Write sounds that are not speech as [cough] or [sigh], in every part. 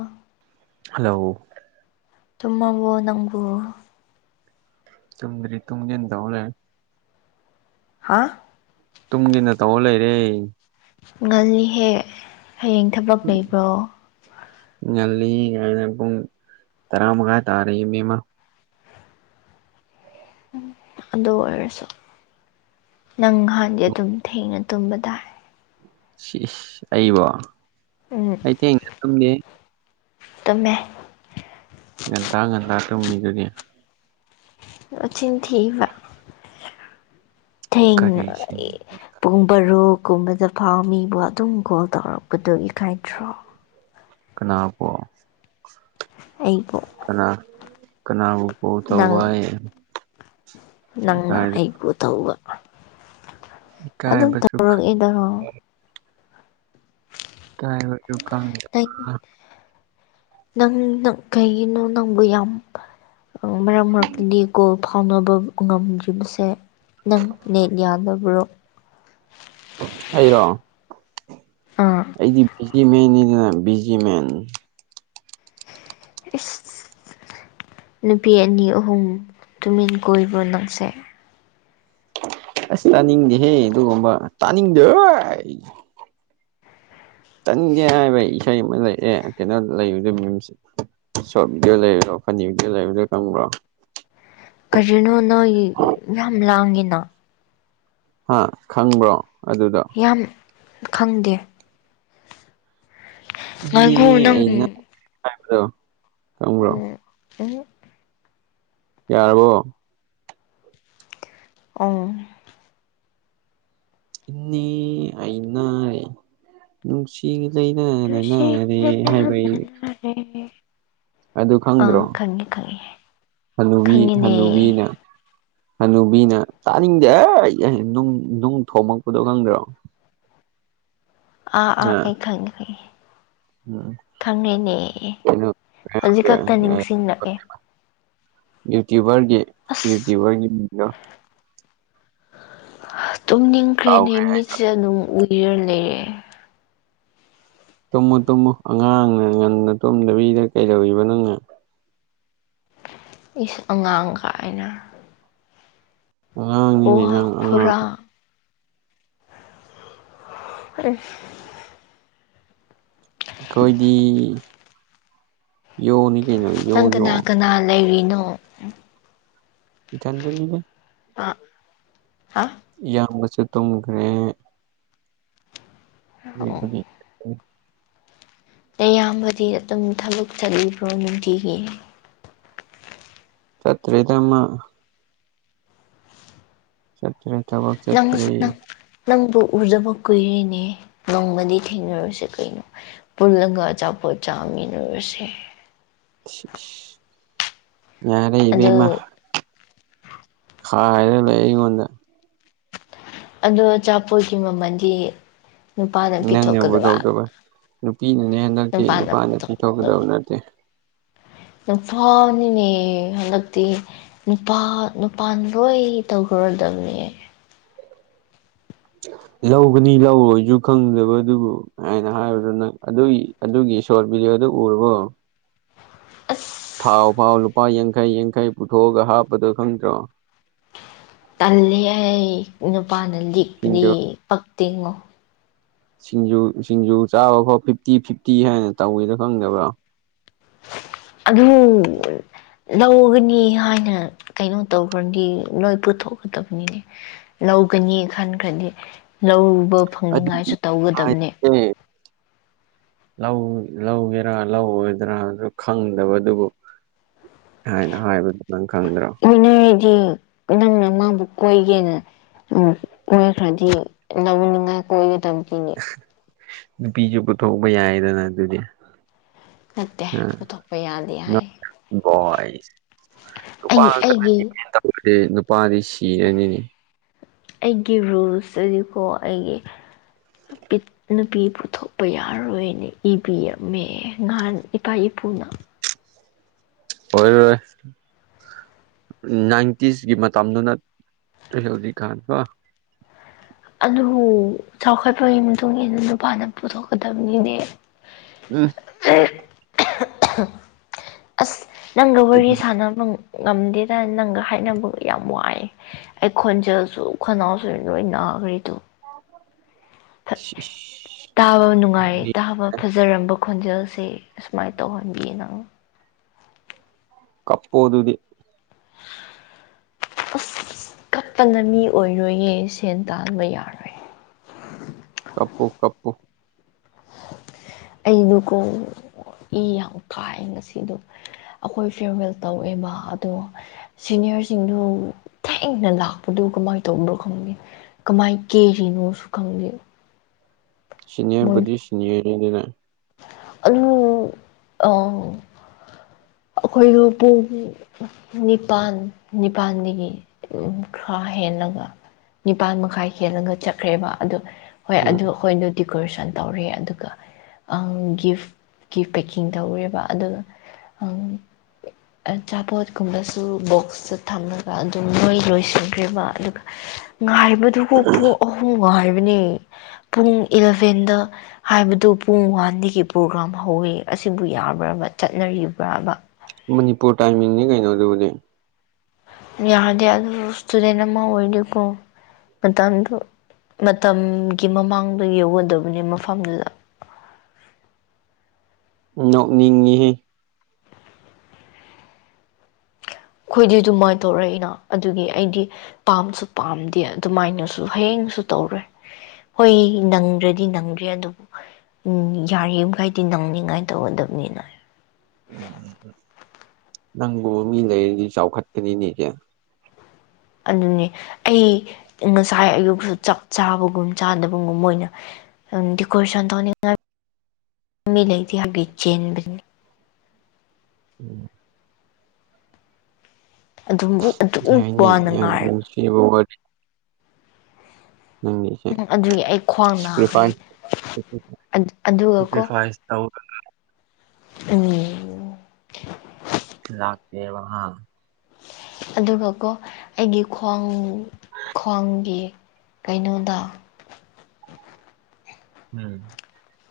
ꯑꯥ hello ꯇꯨꯃꯕꯣ ꯅꯪꯕꯨ ꯇꯨꯝ꯭ꯗꯔꯤ ꯇꯨꯝꯒꯦꯅ ꯇꯧ ꯂꯩꯔꯦ ꯍꯥ ꯇꯨꯝꯒꯦꯅ ꯇꯧ ꯂꯩꯔꯦ ꯉꯜꯂꯤꯍꯦ ꯍꯌꯦꯡ ꯊꯕꯛ ꯂꯩꯕ꯭ꯔꯣ ꯉꯜꯂꯤ ꯀꯥꯢꯅ ꯄꯨꯡ ꯇꯔꯥ ꯃꯉꯥ ꯇꯥꯔꯦ ꯏꯕꯦꯝꯃ ꯎꯝ ꯑꯗꯨ ꯑꯣꯏꯔꯁꯨ ꯅꯪ ꯅꯍꯥꯟꯗꯤ ꯑꯗꯨꯝ ꯊꯦꯡꯅ ꯇꯨꯝꯕ ꯇꯥꯏ ꯁꯤꯁ ꯑꯩꯕꯣ ꯎꯝ ꯑꯩ ꯊꯦꯡꯅ ꯇꯨꯝꯗꯦ ꯍ ꯇꯨꯝꯃꯦ ꯉꯟꯇ ꯉꯟꯇꯥ ꯇꯨꯝꯃꯤꯗꯨꯗꯤ ꯅꯆꯤꯟ ꯊꯤꯕ ꯊꯦꯡꯅ ꯀꯔꯤ ꯑꯩ ꯁꯤꯟꯒꯦ ꯄꯨꯡ ꯕꯥꯔꯣ ꯀꯨꯝꯕꯗ ꯐꯥꯎ ꯃꯤꯕꯨ ꯑꯗꯨꯝ ꯀꯣꯜ ꯇꯧꯔꯛꯄꯗꯨ ꯏꯀꯥꯏꯗꯔꯣ ꯀꯅꯥꯄꯣ ꯑꯩꯕꯣ ꯀꯅꯥ ꯀꯅꯥꯕꯨ ꯀꯣꯜ ꯇꯧꯕ ꯅꯪ ꯍꯥꯏ ꯅꯪꯅ ꯍꯥꯏꯗ ꯑꯩꯕꯨ ꯇꯧꯕ ꯑꯗꯨꯝ ꯀꯥꯏꯕꯁꯨ ꯈꯪꯗꯦ ꯇꯧꯔꯛꯏꯗꯔꯣ ꯏꯀꯥꯏꯕꯁꯨ ꯈꯪ ꯅꯪ ꯅꯪ ꯅꯪ ꯀꯩꯒꯤꯅꯣ ꯅꯪꯕꯨ ꯌꯥꯝ ꯃꯔꯛ ꯃꯔꯛꯇꯗꯤ ꯀꯣꯜ ꯐꯥꯎꯅꯕ ꯉꯝꯗ꯭ꯔꯤꯕꯁꯦ ꯅꯪ ꯅꯦꯠ ꯌꯥꯗꯕ꯭ꯔꯣ ꯑꯩꯔꯣ ꯑꯥ ꯑꯩꯗꯤ ꯕꯤꯖꯤ ꯃꯦꯟꯅꯤꯗꯅ ꯕꯤꯖꯤꯃꯦꯟ ꯏꯁꯁ ꯅꯨꯄꯤ ꯑꯅꯤ ꯑꯍꯨꯝ ꯇꯨꯃꯤꯟ ꯀꯣꯏꯕ꯭ꯔꯣ ꯅꯪꯁꯦ ꯑꯁ ꯇꯥꯅꯤꯡꯗꯦꯍꯦ ꯑꯗꯨꯒꯨꯝꯕ ꯇꯥꯅꯤꯡꯗꯦ ꯍꯣꯏ ꯇꯟꯒꯦ ꯍꯥꯏꯕ ꯏꯁꯩ ꯑꯃ ꯂꯩꯑꯦ ꯀꯩꯅꯣ ꯂꯩꯕꯗ ꯃꯨꯝꯁꯤ ꯁꯣ ꯚꯤꯗꯤꯑꯣ ꯂꯩꯕ꯭ꯔꯣ ꯐꯅꯤ ꯚꯤꯗꯤꯑꯣ ꯂꯩꯕꯗꯣ ꯈꯪꯕ꯭ꯔꯣ ꯀꯔꯤꯅꯣ ꯅꯣꯏ ꯌꯥꯝ ꯂꯥꯡꯉꯤꯅ ꯍꯥ ꯈꯪꯕ꯭ꯔꯣ ꯑꯗꯨꯗꯣ ꯌꯥꯝ ꯈꯪꯗꯦ ꯏꯅꯦ ꯉꯥꯒꯨ ꯅꯪ ꯑꯩꯅꯗꯣ [unintelligible] ꯈꯪꯕ꯭ꯔꯣ ꯎꯝ ꯌꯥꯔꯕꯣ ꯑꯝ ꯏꯅꯦ ꯑꯩ ꯅꯥꯥꯔꯦ ꯅꯨꯡꯁꯤ ꯂꯩꯅꯥꯅ ꯅꯥꯔꯦ ꯍꯥꯏꯕꯩ [unintelligible] ꯑꯗꯨ ꯈꯪꯗ꯭ꯔꯣ ꯑꯥ ꯈꯪꯉꯦ ꯈꯪꯉꯦ ꯍꯅꯨꯕꯤ ꯈꯪꯉꯤꯅꯦ ꯍꯅꯨꯕꯤꯅ ꯍꯅꯨꯕꯤꯅ ꯇꯥꯅꯤꯡꯗꯦ ꯍꯦ ꯅꯨꯡ ꯅꯨꯡ ꯊꯣꯝꯃꯛꯄꯗꯣ ꯈꯪꯗ꯭ꯔꯣ ꯑꯥ ꯑꯥ ꯑ ꯑꯩ ꯈꯪꯪꯉꯦ ꯈꯪꯉꯦ ꯎꯝ ꯈꯪꯉꯦꯅꯦ ꯀꯩꯅꯣ ꯍꯧꯖꯤꯛ ꯈꯛꯇꯥ ꯅꯤꯡꯁꯤꯡꯉꯛꯑꯦ ꯌꯨꯇꯨꯕꯔꯒꯤ ꯑꯁ ꯌꯨꯇꯨꯕꯔꯒꯤ [unintelligible] ꯇꯨꯝ ꯀꯥꯎ ꯅꯤꯡꯈ꯭ꯔꯦꯅꯦ ꯃꯤꯠꯁꯦ ꯑꯗꯨꯝ ꯎꯏꯔꯥ ꯂꯩꯔꯦ ꯇꯨꯝꯃꯣ ꯇꯨꯝꯃꯣ ꯑꯉꯥꯡꯅ ꯉꯟꯅ ꯇꯨꯝꯗꯕꯤꯗ ꯀꯩꯗꯧꯔꯤꯕ ꯅꯪꯅ ꯏꯁ ꯑꯉꯥꯡ ꯀꯥꯏꯅ ꯑꯉꯥꯡꯅꯤꯅꯦ ꯋꯥ ꯅꯪ ꯑꯉꯥꯡ ꯈꯨꯔꯥꯡ ꯑꯁ ꯑꯩꯈꯣꯏꯗꯤ ꯌꯣꯅꯤ ꯀꯩꯅꯣ ꯌꯣ ꯅꯪ ꯌꯣ ꯀꯅꯥ ꯀꯅꯥ ꯂꯩꯔꯤꯅꯣ ꯏꯊꯟꯗꯅꯤꯗ ꯑꯥ ꯏꯌꯥꯝꯕꯁꯨ ꯇꯨꯝꯈ꯭ꯔꯦ ꯑꯣ [unintelligible] ꯅꯌꯥꯝꯕꯗꯤ ꯑꯗꯨꯝ ꯊꯕꯛ ꯆꯠꯂꯤꯕ꯭ꯔꯣ ꯅꯨꯡꯇꯤꯒꯤ ꯆꯠꯇ꯭ꯔꯤꯗ ꯃꯥ ꯆꯠꯇ꯭ꯔꯦ ꯊꯕꯛ ꯅꯪꯒ ꯆꯠꯇ꯭ꯔꯦ ꯁꯨꯅꯪ ꯅꯪꯕꯨ ꯎꯗꯕ ꯀꯨꯏꯔꯦꯅꯦ ꯅꯣꯡꯃꯗꯤ ꯊꯦꯡꯅꯔꯁꯤ ꯀꯩꯅꯣ ꯄꯨꯜꯂꯒꯥ ꯑꯆꯥꯄꯣꯠ ꯆꯥꯃꯤꯟꯅꯔꯨꯁꯦ ꯁꯤꯁ ꯌꯥꯔꯦ ꯏꯕꯦꯝꯃꯥ ꯑꯗꯨ ꯈꯥꯏꯔꯥ ꯂꯩ ꯑꯩꯉꯣꯟꯗ ꯑꯗꯣ ꯑꯆꯥꯄꯣꯠꯀꯤ ꯃꯃꯜꯗꯤ ꯅꯨꯄꯥꯅ ꯅꯪꯅ ꯄꯨꯊꯣꯛ ꯄꯤꯊꯣꯛꯀꯗꯕ ꯀꯗꯕ ꯅꯨꯄꯤꯅꯅꯦ ꯍꯟꯗꯛꯇꯤ ꯅꯨꯄꯥꯅ ꯄꯤꯊꯣꯛꯀꯗꯕ ꯅꯠꯇꯦ ꯅꯨꯄꯥꯅꯤꯅꯦ ꯍꯟꯗꯛꯇꯤ ꯅꯨꯄꯥ ꯅꯨꯄꯥꯥꯅ ꯂꯣꯏ ꯇꯧꯈ꯭ꯔꯥꯗꯝꯅꯦ ꯂꯧꯒꯅꯤ ꯂꯧꯔꯣꯏꯁꯨ ꯈꯪꯗꯕ ꯗꯨꯕꯨ ꯑꯩꯅ ꯍꯥꯏꯕꯗꯨ ꯅꯪ ꯑꯗꯨꯒꯤ ꯑꯗꯨꯒꯤ ꯁꯣꯔꯠ ꯚꯤꯗꯤꯑꯣꯗꯨ ꯎꯔꯕꯣ ꯑꯁ ꯊꯥꯎ ꯐꯥꯎ ꯂꯨꯄꯥ ꯌꯥꯡꯈꯩ ꯌꯥꯡꯈꯩ ꯄꯨꯊꯣꯛꯑꯒ ꯍꯥꯞꯄꯗꯣ ꯈꯪꯗ꯭ꯔꯣ ꯇꯜꯂꯤ ꯍꯦ ꯅꯨꯄꯥꯅ ꯂꯤꯛꯄꯗꯤ ꯁꯤꯡꯖꯨ ꯄꯛ ꯇꯦꯡꯉꯣ ꯁꯤꯡꯖꯨ ꯁꯤꯡꯖꯨ ꯆꯥꯕ ꯐꯥꯎ ꯐꯤꯐꯇꯤ ꯐꯤꯐꯇꯤ ꯍꯥꯏꯅ ꯇꯧꯋꯦꯗꯣ ꯈꯪꯗꯕ꯭ꯔꯥ ꯑꯗꯨ ꯂꯧꯒꯅꯤ ꯍꯥꯏꯅ ꯀꯩꯅꯣ ꯇꯧꯈ꯭ꯔꯥꯗꯤ ꯂꯣꯏ ꯄꯨꯊꯣꯛꯀꯗꯕꯅꯤꯅꯦ ꯂꯧꯒꯅꯤ ꯈꯟꯈ꯭ꯔꯥꯗꯤ ꯂꯧꯕ ꯑꯗꯨ ꯐꯪꯅꯤꯡꯉꯥꯏꯁꯨ ꯇꯧꯒꯗꯕꯅꯦ ꯍꯥꯏꯁꯦ [unintelligible] ꯂꯧ ꯂꯧꯒꯦꯔꯥ ꯂꯧꯔꯣꯏꯗ꯭ꯔꯥꯖꯨ ꯈꯪꯗꯕ ꯗꯨꯕꯨ ꯊꯥꯏꯅ ꯍꯥꯏꯕꯗꯨ ꯅꯪ ꯈꯪꯗ꯭ꯔꯣ ꯀꯣꯏꯅꯔꯥꯗꯤ ꯅꯪꯅ ꯃꯥꯕꯨ ꯀꯣꯏꯒꯦꯅ ꯎꯝ ꯀꯣꯏꯈ꯭ꯔꯥꯗꯤ ꯂꯧꯅꯤꯡꯉꯥꯏ ꯀꯣꯏꯒꯗꯕꯅꯦ ꯅꯨꯄꯤꯖꯨ ꯄꯨꯊꯣꯛꯄꯥ ꯌꯥꯏꯗꯅ ꯑꯗꯨꯗꯤ ꯅꯠꯇꯦ ꯑ ꯄꯨꯊꯣꯛꯄꯥ ꯌꯥꯗꯦ ꯅꯣꯠ ꯍꯥꯏ ꯕꯣꯏꯁ ꯑꯩ ꯑꯩꯒꯤ [unintelligible] ꯑꯦ ꯅꯨꯄꯥꯗꯤ ꯁꯤꯔꯥꯅꯤꯅꯦ ꯑꯩꯒꯤ ꯔꯨꯜꯁ ꯇꯗꯤꯀꯣ ꯑꯩꯒꯤ ꯄꯤꯠ ꯅꯨꯄꯤ ꯄꯨꯊꯣꯛꯄ ꯌꯥꯔꯣꯏꯅꯦ ꯏꯕꯤꯔꯝꯃꯦ ꯅꯍꯥꯟ ꯏꯄꯥ ꯏꯄꯨꯅ ꯑꯣꯏꯔꯣꯏ ꯅꯥꯏꯟꯇꯤꯁꯀꯤ ꯃꯇꯝꯗꯨ ꯅꯠ ꯇ꯭ꯔꯦ ꯍꯧꯖꯤꯛ ꯀꯥꯟ ꯀꯣ ꯑꯗꯨ ꯆꯥꯎꯈꯠꯄꯒꯤ ꯃꯇꯨꯡ ꯏꯟꯅ ꯅꯨꯄꯥꯅ ꯄꯨꯊꯣꯛꯀꯗꯕꯅꯤꯅꯦ ꯎꯝ [unintelligible] ꯑꯁ ꯅꯪꯒ ꯋꯥꯔꯤ ꯁꯥꯟꯅꯕ ꯉꯝꯗꯦꯗ ꯅꯪꯒ ꯍꯥꯏꯅꯕ ꯌꯥꯝ ꯋꯥꯏ ꯑꯩ ꯈꯣꯟꯖꯦꯜꯁꯨ ꯈꯅꯥꯎꯁꯨ ꯂꯣꯏ ꯅꯥꯈ꯭ꯔꯦ ꯇꯨ ꯁꯤ ꯁꯤ ꯇꯥꯕ ꯅꯨꯡꯉꯥꯏ ꯇꯥꯕ ꯐꯖꯔꯝꯕ ꯈꯣꯟꯖꯦꯜꯁꯦ ꯑꯁꯨꯃꯥꯏꯅ ꯇꯧꯍꯟꯕꯤ ꯅꯨ ꯀꯞꯄꯣꯗꯨꯗꯤ ꯑꯁ ꯀꯠꯄꯅ ꯃꯤ ꯑꯣꯏꯔꯣꯏꯌꯦ ꯁꯦꯟ ꯇꯥꯟꯕ ꯌꯥ ꯀꯞꯄꯨ ꯀꯞꯄꯨ ꯑꯩꯗꯨꯀꯣ ꯏ ꯌꯥꯝ ꯀꯥꯏ ꯉꯁꯤꯗꯣ ꯑꯈꯣꯏ ꯐꯦꯔꯋꯦꯜ ꯇꯧꯋꯦꯕ ꯑꯗꯣ ꯁꯤꯅꯤꯌꯔꯁꯤꯡꯗꯨ ꯊꯦꯡꯅ ꯂꯥꯛꯄꯗꯨ ꯀꯃꯥꯏ ꯇꯧꯕꯅꯣ ꯈꯪꯗꯦ ꯀꯃꯥꯏ ꯀꯦꯔꯤꯅꯣꯁꯨ ꯈꯪꯗꯦ ꯃꯣꯏ ꯁꯤꯅꯤꯌꯔꯕꯨꯗꯤ ꯁꯤꯅꯤꯌꯔꯅꯤꯗꯅ ꯑꯗꯨ ꯑꯥ ꯑꯩꯈꯣꯏꯗꯣ ꯄꯨꯡ ꯅꯤꯄꯥꯟ ꯅꯤꯄꯥꯟꯗꯒꯤ ꯎ ꯈ꯭ꯔꯥ ꯍꯦꯜꯂꯒ ꯅꯤꯄꯥꯜ ꯃꯈꯥꯏ ꯍꯦꯜꯂꯒ ꯆꯠꯈ꯭ꯔꯦꯕ ꯑꯗꯨ ꯍꯣꯏ ꯎꯝ ꯑꯗꯨ ꯑꯩꯈꯣꯏꯗꯣ ꯗꯦꯀꯣꯔꯦꯁꯟ ꯇꯧꯔꯦ ꯑꯗꯨꯒ ꯑꯪ ꯒꯤꯐ ꯒꯤꯐ ꯄꯦꯛꯀꯤꯡ ꯇꯧꯋꯦꯕ ꯑꯗꯨꯅ ꯑꯪ ꯑꯆꯥꯄꯣꯠꯀꯨꯝꯕꯁꯨ ꯕꯣꯛꯁꯇ ꯊꯝꯃꯒ ꯑꯗꯨꯝ ꯂꯣꯏ ꯂꯣꯏꯁꯤꯟꯈ꯭ꯔꯦꯕ ꯑꯗꯨꯒ ꯉꯥꯏꯕꯗꯨꯕꯨ ꯄꯨꯡ ꯑꯍꯨꯝ ꯉꯥꯏꯕꯅꯤ ꯄꯨꯡ ꯏꯂꯚꯦꯟꯗ ꯍꯥꯏꯕꯗꯨ ꯄꯨꯡ ꯋꯥꯟꯗꯒꯤ ꯄ꯭ꯔꯣꯒ꯭ꯔꯥꯝ ꯍꯧꯋꯦ ꯑꯁꯤꯕꯨ ꯌꯥꯕ꯭ꯔꯕ ꯆꯠꯅꯔꯤꯕ꯭ꯔꯕ ꯃꯅꯤꯄꯨꯔ ꯇꯥꯏꯃꯤꯡꯅꯤ ꯀꯩꯅꯣ ꯑꯗꯨꯕꯨꯗꯤ ꯌꯥꯗꯦ ꯑꯗꯨ ꯁ꯭ꯇꯨꯗꯦꯟ ꯑꯃ ꯑꯣꯏꯔꯗꯤꯀꯣ ꯃꯇꯝꯗꯨ ꯃꯇꯝꯒꯤ ꯃꯃꯥꯡꯗ ꯌꯧꯒꯗꯕꯅꯦ ꯃꯐꯝꯗꯨꯗ ꯅꯣꯛꯅꯤꯡꯉꯤꯍꯦ ꯈꯣꯏꯗꯤ ꯑꯗꯨꯃꯥꯏ ꯇꯧꯔꯛꯏꯅ ꯑꯗꯨꯒꯤ ꯑꯩꯗꯤ ꯄꯥꯝꯁꯨ ꯄꯥꯝꯗꯦ ꯑꯗꯨꯃꯥꯏꯅꯁꯨ ꯍꯌꯦꯡꯁꯨ ꯇꯧꯔꯣꯏ ꯍꯣꯏ ꯅꯪꯗ꯭ꯔꯗꯤ ꯅꯪꯗ꯭ꯔꯦ ꯑꯗꯨꯕꯨ ꯎꯝ ꯌꯥꯔꯤꯃꯈꯩꯗꯤ ꯅꯪꯅꯤꯡꯉꯥꯏ ꯇꯧꯒꯗꯕꯅꯤꯅ ꯅꯪꯕꯨ ꯃꯤ ꯂꯩꯔꯗꯤ ꯆꯥꯎꯈꯠꯀꯅꯤꯅꯦ ꯀꯦꯝ ꯑꯗꯨꯅꯦ ꯑꯩ ꯉꯁꯥꯏ ꯑꯌꯨꯛꯁꯨ ꯆꯥꯛ ꯆꯥꯕꯒꯨꯝ ꯆꯥꯗꯕꯒꯨꯝ ꯃꯣꯏꯅ ꯗꯦꯀꯣꯔꯦꯁꯟ ꯇꯧꯅꯤꯡꯉꯥꯏ ꯃꯤ ꯂꯩꯇꯦ ꯍꯥꯏꯕꯒꯤ ꯆꯦꯟꯕꯅꯤ ꯎꯝ ꯑꯗꯨꯝ ꯎ ꯑꯗꯨꯝ ꯋꯥꯅ ꯉꯥꯏꯔ ꯏꯕꯣ ꯋꯥꯔꯤ ꯅꯪꯒꯤꯁꯦ ꯎꯝ ꯑꯗꯨꯒꯤ ꯑꯩ ꯈ꯭ꯋꯥꯡ ꯅꯥꯈ꯭ꯔꯦ ꯁꯦꯀ꯭ꯔꯤꯐꯥꯏ ꯑꯗꯨꯒꯀꯣ ꯁꯦꯀ꯭ꯔꯤꯐꯥꯏꯁ ꯇꯧ [unintelligible] ꯎꯝ ꯂꯥꯛꯇꯦꯕ ꯍ ꯑꯗꯨꯒꯀꯣ ꯑꯩꯒꯤ ꯈ꯭ꯋꯥꯡ ꯈ꯭ꯋꯥꯡꯒꯤ ꯀꯩꯅꯣꯗ ꯎꯝ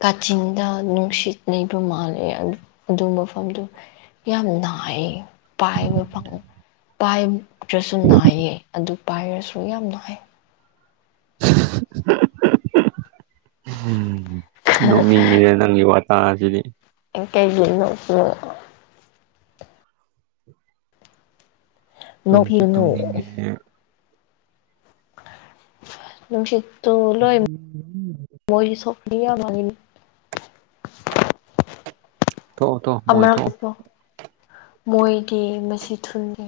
ꯀꯥꯆꯤꯟꯗ ꯅꯨꯡꯁꯤꯠ ꯂꯩꯕ ꯃꯥꯜꯂꯦ ꯑꯗꯨ ꯑꯗꯨ ꯃꯐꯝꯗꯨ ꯌꯥꯝ ꯅꯥꯏ ꯄꯥꯏꯕ ꯐꯪ ꯄꯥꯏꯗ꯭ꯔꯁꯨ ꯅꯥꯏꯌꯦ ꯑꯗꯨ ꯄꯥꯏꯔꯁꯨ ꯌꯥꯝ ꯅꯥꯏ [unintelligible] ꯅꯣꯛꯅꯤꯡꯉꯦ ꯅꯪ ꯅꯪꯒꯤ ꯋꯥꯇꯥꯖꯤꯗꯤ ꯑꯦ ꯀꯩꯒꯤ ꯅꯣꯛꯄꯅꯣ ꯇꯨꯝꯁꯨ ꯅꯣꯛꯄꯤꯒꯅꯨ ꯇꯨꯝꯅꯤꯡꯉꯦ ꯅꯨꯡꯁꯤꯠ ꯇꯣ ꯂꯣꯏ ꯃꯣꯏꯖꯨ ꯊꯣꯛ [unintelligible] ꯊꯣꯛꯑꯣ ꯊꯣꯛꯑꯣ ꯃꯣꯏ ꯑꯃꯔꯛ ꯊꯣꯛꯑꯣ ꯇꯣ ꯃꯣꯏꯒꯤ ꯃꯁꯤ ꯊꯨꯟꯒꯤ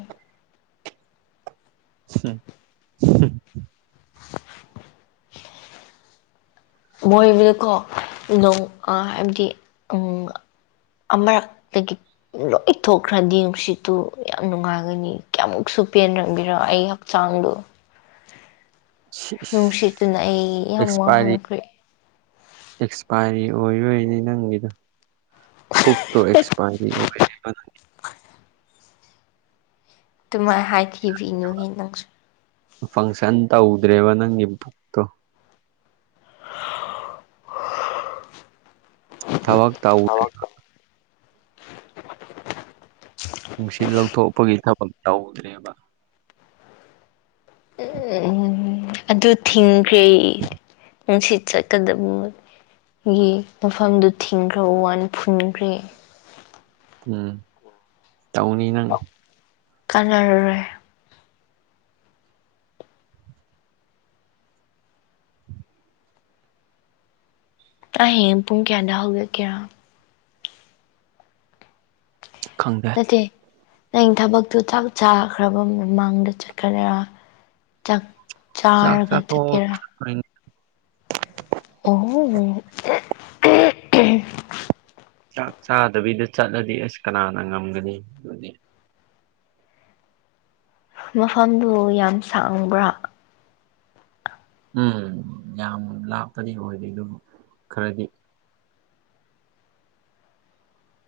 ꯍꯝ ꯍꯝ [unintelligible] ꯃꯣꯏꯕꯨꯗꯤꯀꯣ ꯅꯣꯡ ꯑꯥ ꯍꯥꯏꯕꯗꯤ ꯑꯥꯪ ꯑꯃꯔꯛꯇꯒꯤ ꯂꯣꯏ ꯊꯣꯛꯈ꯭ꯔꯗꯤ ꯅꯨꯡꯁꯤꯠꯇꯨ ꯌꯥꯝ ꯅꯨꯡꯉꯥꯏꯒꯅꯤ ꯀꯌꯥꯃꯨꯛꯁꯨ ꯄꯦꯟꯔꯝꯒꯦꯔ ꯑꯩ ꯆꯥꯡꯗꯨ ꯅꯨꯡꯁꯤꯠꯇꯨꯅ ꯑꯩ ꯌꯥꯝ ꯑꯦꯛꯁꯄꯥꯏꯔꯤ ꯋꯥꯍꯟꯈ꯭ꯔꯦ ꯑꯦꯛꯁꯄꯥꯏꯔꯤ ꯑꯣꯏꯕꯩꯅꯤ ꯅꯪꯒꯤꯗꯣ ꯄꯨꯛꯇꯣ ꯑꯦꯛꯁꯄꯥꯏꯔꯤ ꯑꯣꯏꯔꯦꯕ ꯅꯪꯒꯤ ꯑꯗꯨꯃꯥꯏ ꯍꯥꯏꯊꯤꯕꯤꯅꯨꯍꯦ ꯅꯪꯁꯨ ꯐꯪꯁꯟ ꯇꯧꯗ꯭ꯔꯦꯕ ꯅꯪꯒꯤ ꯕꯨꯛ ꯊꯕꯛ ꯇꯧꯈ꯭ꯔꯦꯕ ꯅꯨꯡꯁꯤꯠ ꯂꯧꯊꯣꯛꯄꯒꯤ ꯊꯕꯛ ꯇꯧꯗ꯭ꯔꯦꯕ ꯑꯦ ꯍꯦ ꯍꯦ ꯍꯦ ꯑꯗꯨ ꯊꯤꯡꯈ꯭ꯔꯦ ꯅꯨꯡꯁꯤꯠ ꯆꯠꯀꯗꯕꯉꯣꯏ ꯌꯦ ꯃꯐꯝꯗꯨ ꯊꯤꯡꯈ꯭ꯔꯕ ꯋꯥꯅꯤ ꯐꯨꯟꯈ꯭ꯔꯦ ꯎꯝ ꯇꯧꯅꯤ ꯅꯪ ꯀꯥꯟꯅꯔꯔꯣꯏ ꯑꯩ ꯍꯥꯌꯦꯡ ꯄꯨꯡ ꯀꯌꯥꯗ ꯍꯧꯒꯠꯀꯦꯔꯥ ꯈꯪꯗꯦ ꯇꯦ ꯅꯪ ꯊꯕꯛꯇꯨ ꯆꯥꯛ ꯆꯥꯈ꯭ꯔꯕ ꯃꯃꯥꯡꯗ ꯆꯠꯀꯗ꯭ꯔꯥ ꯆꯥꯛ ꯆꯥꯛ ꯆꯥꯔꯒ ꯆꯥꯊꯣꯛꯑ ꯆꯠꯀꯦꯔꯥ ꯑꯩꯈꯣꯏꯅ ꯑꯣꯍꯣ ꯍꯣ [unintelligible] ꯆꯥꯛ ꯆꯥꯗꯕꯤꯗ ꯆꯠꯂꯗꯤ ꯑꯁ ꯀꯅꯥꯅ ꯉꯝꯒꯅꯤ ꯑꯗꯨꯗꯤ ꯃꯐꯝꯗꯨ ꯌꯥꯝ ꯁꯥꯡꯕ꯭ꯔꯥ ꯎꯝ ꯌꯥꯝ ꯂꯥꯞꯄꯗꯤ ꯑꯣꯏꯗꯦ ꯑꯗꯨꯕꯨ ꯈꯔꯗꯤ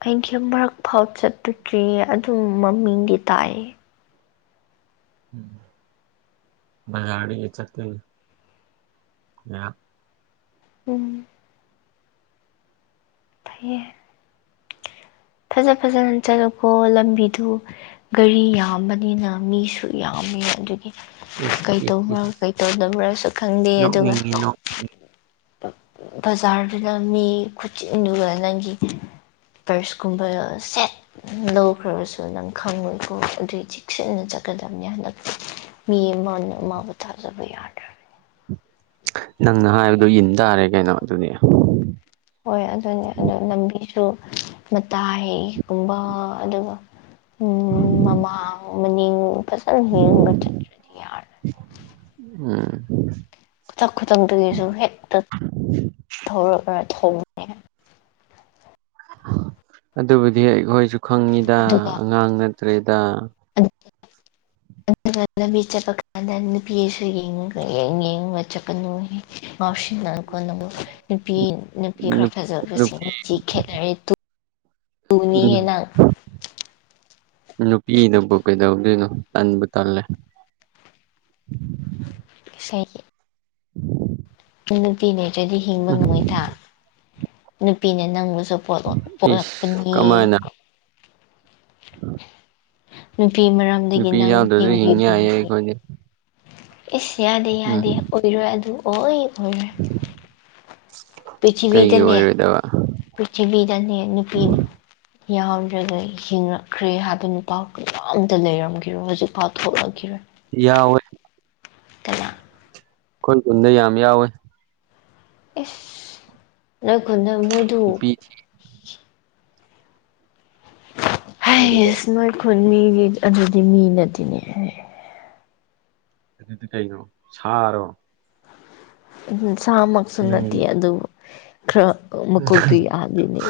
ꯑꯩꯒꯤ ꯃꯔꯛꯐꯥꯎ ꯆꯠꯄꯀꯤ ꯑꯗꯨꯝ ꯃꯃꯤꯡꯗꯤ ꯇꯥꯏꯌꯦ ꯕꯖꯥꯔꯗꯒꯤ ꯆꯠꯀꯅꯤ ꯉꯥꯏꯍꯥꯛ ꯎꯝ ꯐꯩꯌꯦ ꯐꯖ ꯐꯖꯅ ꯆꯠꯂꯣꯀꯣ ꯂꯝꯕꯤꯗꯨ ꯒꯥꯔꯤ ꯌꯥꯝꯕꯅꯤꯅ ꯃꯤꯁꯨ ꯌꯥꯝꯃꯦ ꯑꯗꯨꯒꯤ ꯏꯁ ꯀꯩ ꯏꯁ ꯇꯧꯕ꯭ꯔꯥ ꯏꯁ ꯀꯩ ꯇꯧꯗꯕ꯭ꯔꯁꯨ ꯈꯪꯗꯦ ꯑꯗꯨꯒ ꯅꯣꯛꯅꯤꯡꯉꯤ ꯅꯣꯛꯅꯤꯡ ꯕꯖꯥꯔꯗꯨꯗ ꯃꯤ ꯈꯨꯆꯤꯟꯗꯨꯒ ꯅꯪꯒꯤ ꯄꯔꯁ ꯀꯨꯝꯕ ꯁꯦꯠ ꯂꯧꯈ꯭ꯔꯕꯁꯨ ꯅꯪ ꯈꯪꯉꯣꯏꯀꯣ ꯑꯗꯨꯏ ꯆꯦꯛꯁꯤꯟꯅ ꯆꯠꯀꯗꯕꯅꯤ ꯍꯟꯗꯛꯇꯤ ꯃꯤ ꯑꯃꯅ ꯑꯃꯕꯨ ꯊꯖꯕ ꯌꯥꯗ꯭ꯔꯦ꯫ ꯅꯪꯅ ꯍꯥꯏꯕꯗꯨ ꯏꯟ ꯇꯔꯦ ꯀꯩꯅꯣ ꯑꯗꯨꯗꯤ꯫ ꯍꯣꯏ ꯑꯗꯨꯅꯤ ꯑꯗꯨ ꯂꯝꯕꯤꯁꯨ ꯃꯇꯥꯏꯒꯨꯝꯕ ꯑꯗꯨꯒ ꯎꯝ ꯃꯃꯥꯡ ꯃꯅꯤꯡ ꯐꯖꯅ ꯌꯦꯡꯉ ꯆꯠꯇ꯭ꯔꯥꯗꯤ ꯌꯥꯔꯣꯏ꯫ [unintelligible] ꯎꯝ꯫ ꯈꯨꯊꯛ ꯈꯨꯊꯛꯇꯒꯤꯁꯨ ꯍꯦꯛꯇ ꯊꯣꯔꯛꯂ ꯊꯣꯡꯕꯅꯦ꯫ ꯑꯗꯨꯕꯨꯗꯤ ꯑꯩꯈꯣꯏꯁꯨ ꯈꯪꯉꯤꯗ ꯑꯗꯨꯒ ꯑꯉꯥꯡ ꯅꯠꯇ꯭ꯔꯦꯗ꯫ [unintelligible] ꯑꯗꯨꯒ ꯂꯝꯕꯤ ꯆꯠꯄ ꯀꯥꯟꯗ ꯅꯨꯄꯤꯁꯨ ꯌꯦꯡꯉꯒ ꯌꯦꯡ ꯌꯦꯡꯉꯒ ꯆꯠꯀꯅꯨꯍꯦ꯫ ꯉꯥꯎꯁꯤꯟꯅꯒꯅꯣ ꯅꯨꯄꯤ ꯅꯨꯄꯤ ꯅꯨ ꯈꯔꯥ ꯐꯖꯕꯁꯤꯡ ꯅꯨꯄꯤ ꯃꯤꯆꯤ ꯈꯦꯠꯅꯔꯦ ꯇꯨ ꯇꯨꯅꯤꯍꯦ ꯅꯪ꯫ ꯅꯨꯄꯤꯅꯕꯨ ꯀꯩꯗꯧꯗꯣꯏꯅꯣ ꯇꯟꯕꯨ ꯇꯜꯂꯦ꯫ [unintelligible] ꯏꯁꯩꯒꯤ [unintelligible] ꯅꯨꯄꯤ ꯂꯩꯇ꯭ꯔꯥꯗꯤ ꯍꯤꯡꯕ ꯎꯝ ꯉꯝꯃꯣꯏꯗ ꯅꯨꯄꯤꯅ ꯅꯪꯕꯨꯁꯨ ꯄꯣꯠꯂꯛ ꯏꯁ ꯄꯣꯛꯂꯛꯄꯅꯤ꯫ ꯀꯃꯥꯏꯅ ꯅꯨꯄꯤ ꯃꯔꯝꯗꯒꯤ ꯅꯨꯄꯤ ꯅꯪ ꯌꯥꯎꯗ꯭ꯔꯁꯨ ꯍꯤꯡ ꯌꯥꯏꯌꯦ ꯍꯤꯡꯒꯤꯕꯅꯤ꯫ ꯑꯩꯈꯣꯏꯗꯤ ꯏꯁ ꯎꯝ ꯌꯥꯗꯦ-ꯌꯥꯗꯦ ꯑꯣꯏꯔꯣꯏ ꯑꯗꯨ ꯑꯣꯏ ꯑꯣꯏꯔꯣꯏ꯫ ꯀꯩꯒꯤ ꯄ꯭ꯔꯤꯊꯤꯕꯤꯗꯅꯦ ꯑꯣꯏꯔꯣꯏꯗꯕ? ꯄ꯭ꯔꯤꯊꯤꯕꯤꯗꯅꯦ ꯅꯨꯄꯤꯅꯦ꯫ ꯌꯥꯎꯗ꯭ꯔꯒ ꯍꯤꯡꯉꯛꯈ꯭ꯔꯦ ꯍꯥꯏꯕ ꯅꯨꯄꯥ ꯀꯅꯥꯝꯇ ꯂꯩꯔꯝꯈꯤꯔꯣꯏ ꯍꯧꯖꯤꯛꯐꯥꯎ ꯊꯣꯛꯂꯛꯈꯤꯔꯣꯏ꯫ ꯌꯥꯎꯋꯦ꯫ ꯀꯅꯥ ꯑꯩꯈꯣꯏ ꯈꯨꯟꯗ ꯌꯥꯝ ꯌꯥꯎꯋꯦ꯫ ꯑꯁ ꯅꯣꯏ ꯈꯨꯟꯗ ꯃꯣꯏꯗꯨ ꯅꯨꯄꯤ ꯃꯣꯏꯗꯨ ꯀꯩ ꯍꯩꯁ ꯅꯣꯏ ꯈꯨꯟ ꯃꯤꯒꯤ ꯑꯗꯨꯗꯤ ꯃꯤ ꯅꯠꯇꯦꯅꯦ꯫ ꯑꯗꯨꯗꯤ ꯀꯩꯅꯣ? ꯁꯥꯔꯣ? ꯑꯗꯨꯅ ꯁꯥꯃꯛꯁꯨ ꯅꯪꯗꯤ ꯅꯠꯇꯤꯌꯦ ꯑꯗꯨ ꯈꯔꯥ ꯃꯀꯣꯛꯇꯨ ꯌꯥꯗꯦꯅꯦ꯫